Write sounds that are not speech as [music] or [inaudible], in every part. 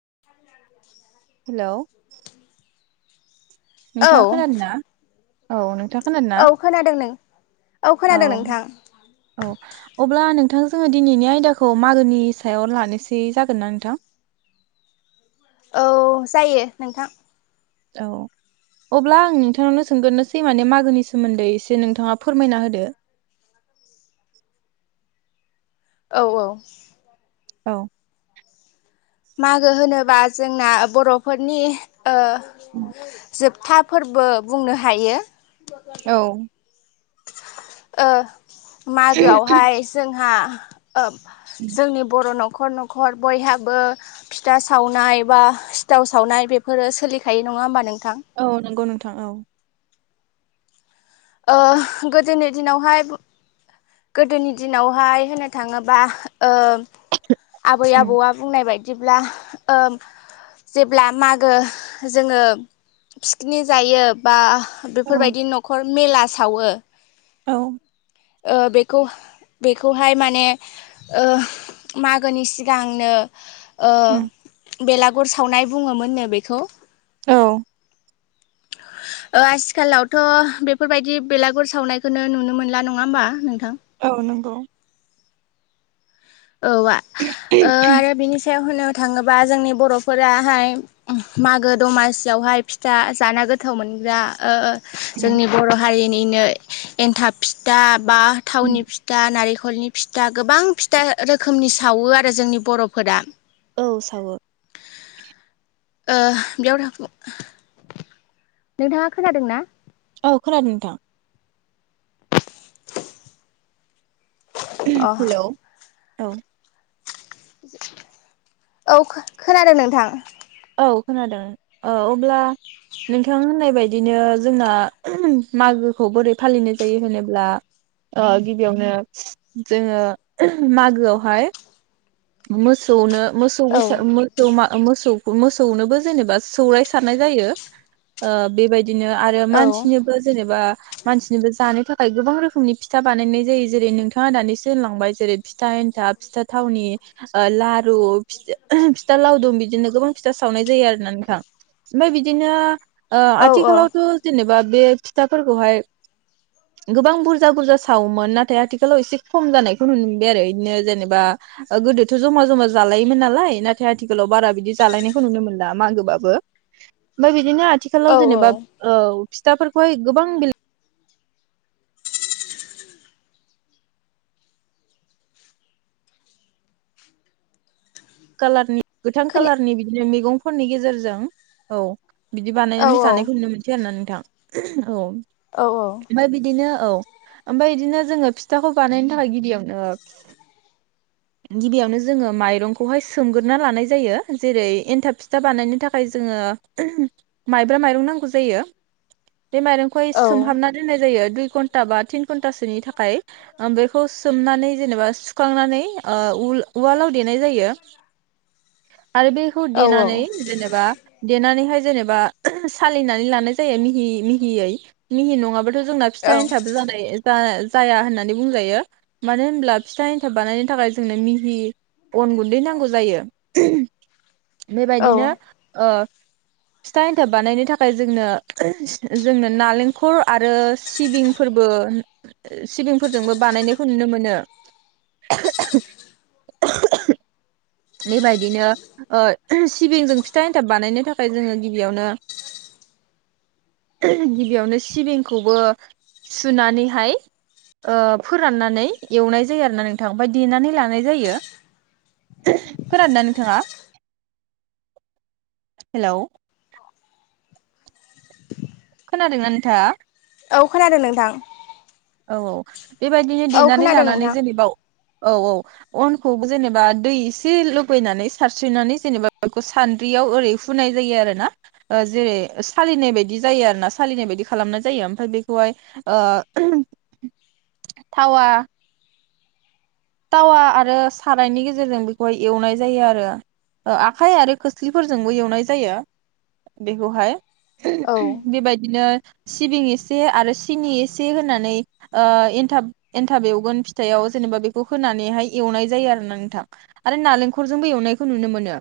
[unintelligible] Hello नोंथाङा औ खोनादों ना औ नोंथाङा खोनादों ना औ खोनादों नों औ खोनादों नोंथां औ अब्ला नोंथां जोङो दिनैनि आयदाखौ मागोनि सायाव लानोसै जागोन ना नोंथां औ जायो नोंथां औ अब्ला आं नोंथांनानो सोंगोरनोसै माने मागोनि सोमोन्दै एसे नोंथाङा फोरमायना होदो औ औ औ मागो होनोबा जोंना बर'फोरनि ओ उम जोबथा फोरबो बुंनो हायो औ ओ मागोआवहाय जोंहा [unintelligible] ओ जोंनि बर' न' खर न'खर बयहाबो फिथा सावनाय बा सिथाव सावनाय बेफोरो सोलिखायो नङा होमबा नों औ नंगौ नों थां औ ओ गोदोनि दिनावहाय गोदोनि दिनावहाय होननो थाङोबा ओ आबै औ आबौआ बुंनाय बायदि दिब्ला जेब्ला मागो जोङो फिकनिक जायो बा औ बेफोर बायदि न'खर मेला सावो औ ओ बेखौ बेखौहाय माने ओह मागोनि सिगांनो ओ बेलागुर सावनाय बुङोमोन नो बेखौ औ ओ आथिखालावथ' बेफोरबायदि बेलागुर सावनायखो नो नुनो मोनला नङा होनबा नोंथां? औ नंगौ औ आ ओ आरो बिनि सायाव होननो थाङोबा जोंनि बर'फोराहाय मागो दमासियावहाय फिथा जाना गोथाव मोनग्रा ओ जोंनि बर' हारि निनो एनथाब फिथा बा थावनि फिथा नारिख खलनि फिथा गोबां फिथ ता रोखोमनि सावो आरो जोंनि बर'फोरा औ सावो ओह बेयाव था नोंथाङा खोनादों ना? औ खोनादों नोंथां [unintelligible] अ हेलौ। औ। औ खो खोनादों नोंथां। औ खोनादों ओ अब्ला नोंथां होननाय बादिनो जोंना मागोखौ बोरै फालिनाय जायो होनोब्ला ओ गिबियावनो जोङो मागोआवहाय मोसौनो मोसौ बैसाग औ मोसौ मा मोसौ। मोसौनोबो जेनेबा सौराय सारनाय जायो ओ बेबायदि बिदिनो आरो औ मानसिनोबो जेनेबा मानसिनिबो जानो थाखाय गोबां रोखोमनि फिथा बानायनाय जायो जेरै नोंथाङा दानिसो होनलांबाय जेरै फिथा एन्थाब फिथा थावनि ओ लारु फि फिथा लावदुम बिदिनो गोबां फिथा सावनाय जायो आरोना नोंथां ओमफाय बिदिनो ओ औ आथिखालावथ जेनेबा। बे फिथाफोरखौहाय गोबां बुरजा बुरजा सावोमोन नाथाय आथिखालाव एसे खम जानायखौ नुनो मोनबाय आरो इदिनो जेनेबा ओ गोदोथ जमा जमा जालायोमोन नालाय नाथाय आथिखालाव बारा बिदि जालायनायखौ नुनो मोनला मागोबाबो ओमफ्राय बि दिनो औ आथिखालाव औ जेनेबा औ। फिथाफोरखौहाय गोबां बिल। कालारनि। गोथां खोना कालारनि बिदिनो मैगं फननि गेजेरजों औ। बिदि औ बानायनानै जानायखौ नुनो मोनसै आरोना नों। थां औ। औ औ ओमफाय बिदिनो औ ओमफाय इदिनो जोङो फिथाखौ बानायनो थाखाय गिबियावनो गिबियावनो जोङो माइरंखौहाय सोमगोरोना लानाय जायो जेरै एन्थाब फिथा बानायनो थाखाय जोङो माइब्रा माइरं नांगौ जायो। बे माइरंखौ हाय सोमहाबना दोननाय जायो। दुइ घन्टा बा थिन घन्टासोनि थाखाय ओ बेखौ सोमनानै जेनेबा सुखांनानै ओ उल उवालाव देनाय जायो। आरो बेखौ देनानै जेनेबा देनानैहाय। जेनेबा सालिनानै लानाय जायो मिहि मिहियै मिहि नंङाब्ला जोंना औ फिथाइ एन्थाब जानाय जा जाया होननानै बुंजायो मानो होनब्ला फिथा एन्थाब बानायनो थाखाय जोंनो मिहि अन गुन्दै नांगौ जायो। औ बेबायदिनो ओ फिथा एन्थाब बानायनो थाखाय जोंनो जोंनो नालेंखल आरो सिबिंफोरबो सिबिंफोरजोंबो बानायनायखौ नुनो मोनो। [unintelligible] बेबायदिनो ओ सिबिंजों फिथा एन्थाब बानायनो थाखाय जोङो गिबियावनो गिबियावनो सिबिंखौबो सुनानैहाय ओ फोराननानै एवनाय जायो आरोना नोंथां ओमफाय देनानै लानाय जायो खोनादोंना नोंथाङा हेलौ। खोनादोंना नोंथाङा? औ खोनादों नोंथां औ औ बेबायदिनो औ देनानै खोनादों नोंथां लानानै जेनेबाव औ औ अनखौ जेनेबा दै एसे लुबैनानै सारस्रिनानै जेनेबा बेखौ सान्द्रियाव ओरै फुनाय जायो आरो ना जेरै सालिनाय बायदि जायो आरो ना सालिनाय बायदि खालामनाय जायो ओमफ्राय बेखौहाय ओ थावा थटावा आरो सारायनि गेजेरजों बेखौहाय एवनाय जायो आरो आखाइ आरो खोस्लिफोरजोंबो एवनाय जायो बेखौहाय औ बेबायदिनो सिबिं एसे आरो सिनि एसे होनानै एन्थाब एन्थाब एवगोन फिथाइआव जेनेबा बे खौ होनानैहाय एवनाय जायो आरो ना नोंथां आरो नालेंखलजोंबो एवनायखौ नुनो मोनो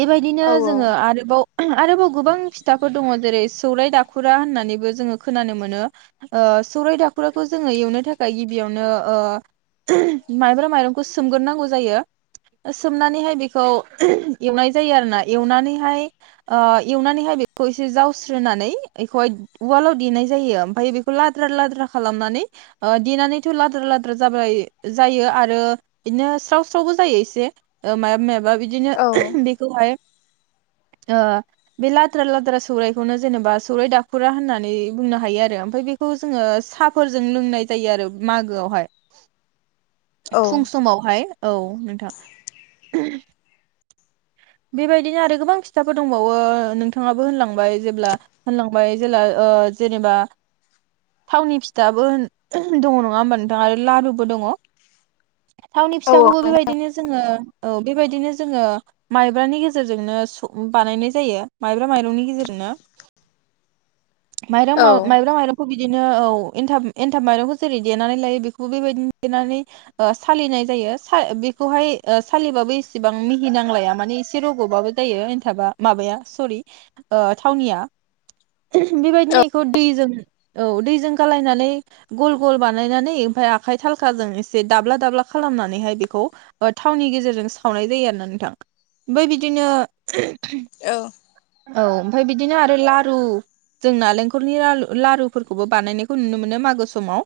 बेबायदिनो औ जोङो आरोबाव आरोबाव गोबां फिथाफोर दङ जेरै सौरायाइ दाखुरा होननानैबो जोङो खोनानो मोनो सौरायाइ दाखुराखौ जोङो एवनो थाखाय गिबियावनो माइब्रा माइरंखौ सोमग्रोनांगौ जायो सोमनानैहाय बेखौ एवनाय जायो आरोना एवनानैहाय एवनानैहाय बेखौ एसे जावस्रोनानै बेखौहाय उवालाव देनाय जायो ओमफ्राय बेखौ लाद्रा लाद्रा खालामनानै देनानैथ' लाद्रा लाद्राल जाबाय जायो आरो बिदिनो साव स्रावबो जायो इसे। ओ मायाबा मायबा बिदिनो औ बेखौहाय बे लाद्रा लाद्रा सौरायखौनो जेनेबा सौराय दाखुरा होननानै बुंनो हायो आरो ओमाय बेखौ जोङो साहाफोरजों लोंनाय जायो आरो मागोआवहाय औ फुं समावहाय औ नोंथां बेबायदिनो आरो गोबां फिथाफोर दंबावो नोंथाङाबो होनलांबाय जेब्ला होनलांबाय जेब्ला जेनेबा थावनि फिथाबो दङ नङा होमबा नोंथाङा आरो लारुबो दङ थावनि फिथाखौबो बेबायदिनो जोङो औ बेबायदिनो जोङो माइब्रानि गेजेरजोंनो बानायनाय जायो माइब्रा माइरंनि गेजेरजोंनो माइरं औ म-माइरं माइरंखौ बि बिदिनो औ एनथाब एनथाब माइरंखौ जेरै देनानै लायो बे बेबायदि नेनानै सालिनाय जायो बेखौहाय सालिबाबो इसेबां मिहि नांलाया माने एसे रग'बाबो जायो एन्थाबा माबाया सरि थावनिया बेबायदिनो बेखौ दैजों औ दैजों गालायनानै गल गल बानायनानै ओमफफ्राय आखाइ थालखाजों एसे दाब्ला दाब्ला खालामनानैहाय बेखौ थावनि गेजेरजों सावनाय जायो आरो नोंथां ओमफ्राय बिदिनो औ औ ओमफ्राय बिदिनो आरो लारु जों नालेंखलनि लारुफोरखौबो बानायनायखौ नुनो मोनो मागो समाव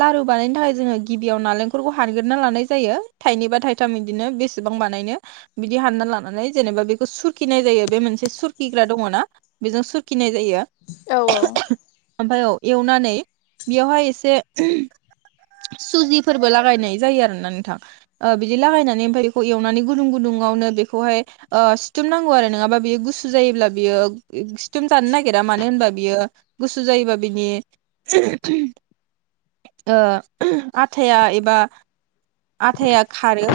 लारु बानायनो थाखाय जोङो गिबियाव नालेंखलखौ हानगेरना लानाय जायो थाइनैबा थाइथाम बिदिनो बेसेबां बानायनो बिदि हानना लानानै जेनेबा बेखौ सुरखिनाय जायो बे मोनसे सुरखिग्रा दङना बेजों सुरखिनाय जायो औ औ ओमफ्राय औ एवनानै बेयावहाय एसे सुजिफोरबो लागायनाय जायो आरोना नोंथां बिदि लागायनानै मफ्राय बेखौ एवनानै गुदुं गुदुंआवनो बेखौहाय सिथुमनांगौ आरो बियो गुसु जायोब्ला बियो सिथम जानो नागिरा मानो होनबा बियो गुसु जायोबा बिनि आथाया एबा आथाया खारो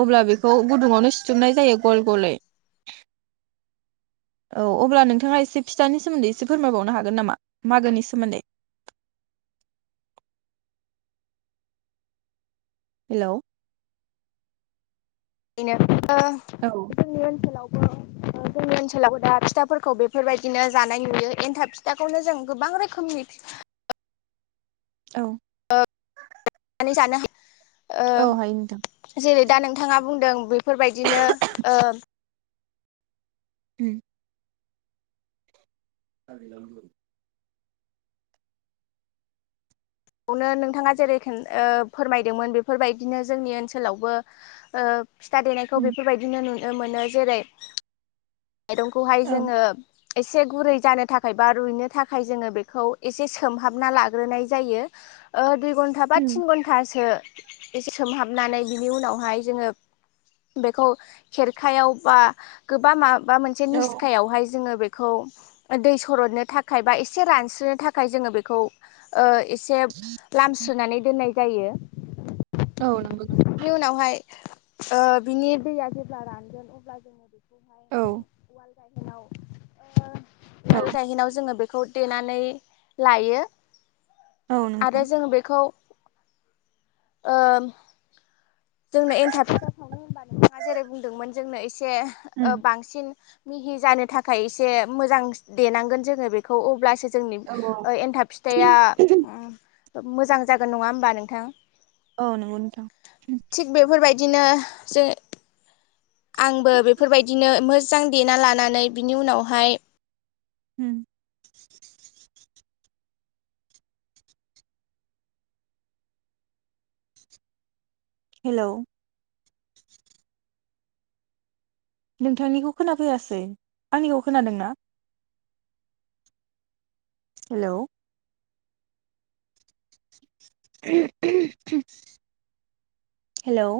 अब्ला बेखौ गुदुङावनो सिथुमनाय जायो गल गलै औ अब्ला नोंथाङा एसे फिथानि सोमोन्दै एसे फोरमायबावनो हागोन नामा मागोनि सोमोन्दै हेल' बेनो औ जोंनि ओनसोलाव जोंनि ओनसोलावबो दा फिथाफोरखौ बेफोरबायदिनो जानाय नुयो एन्थाब फिथाखौनो जों गोबां रोखोमनि औ आ जाना औ हायो नोंथां ओ जेरै दा नोंथाङा बुंदों बेफोरबायदिनो ओ [inaudible] आ नांगांग बेयावनो नोंथाङा जेरैख फोरमायदोंमोन बेफोरबायदिनो जोंनि ओनसोलावबो फिथा देनायखौ उम बेफोरबायदिनो नु मोनो जेरै माइरंखौहाय औ जोङो एसे गुरै जानो थाखाय बा रुइनो थाखाय जोङो बेखौ एसे सोमहाबना लाग्रोनाय जायो। दुइ घन्टा बा उम थिन घन्टासो एसे सोमहाबनानै बिनि उनावहाय जोङो बेखौ खेरखायाव बा गोबां माब बा मोनसे औ निस्कायावहाय जोङो बे बखौ दै सरदनो थाखाय बा एसे रानस्रोननो थाखाय जोङो बेखौ ओ से लाम सोनानै दोननाय जायो। औ नंगौ नोंथां बिनि उनावहाय बिनि दैया जेब्ला रानगोन अब्ला जोङो औ [inaudible] औ बे जायहनाव जोङो बे खौ देनानै लायो। औ आरो नंगौ जोङो बेखौ ओ जोंनो एन्थाब फेन्था सावनो होनबा नोंथाङा जेरै बुंदोंमोन जोंनो एसे औ ओ बांसिन मिहि जानो थाखाय एसे मोजां देनांगोन जोङो बेखौ अब्लासो जोंनि औ एनथाब फिथाइया उम मोजां जागोन नङा होमबा नोंथां औ नंगौ नोंथां थिग बेफोरबायदिनो जों आंबो बेफोरबायदिनो मोजां देना लानानै बिनि उनावहाय उम हेलौ, नोंथांनिखौ खोनाफैयासै आंनिखौ खोनादोंना हेलौ, हेलौ,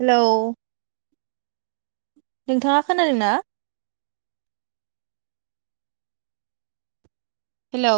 हेलौ, नोंथाङा खोनादों ना हेलौ,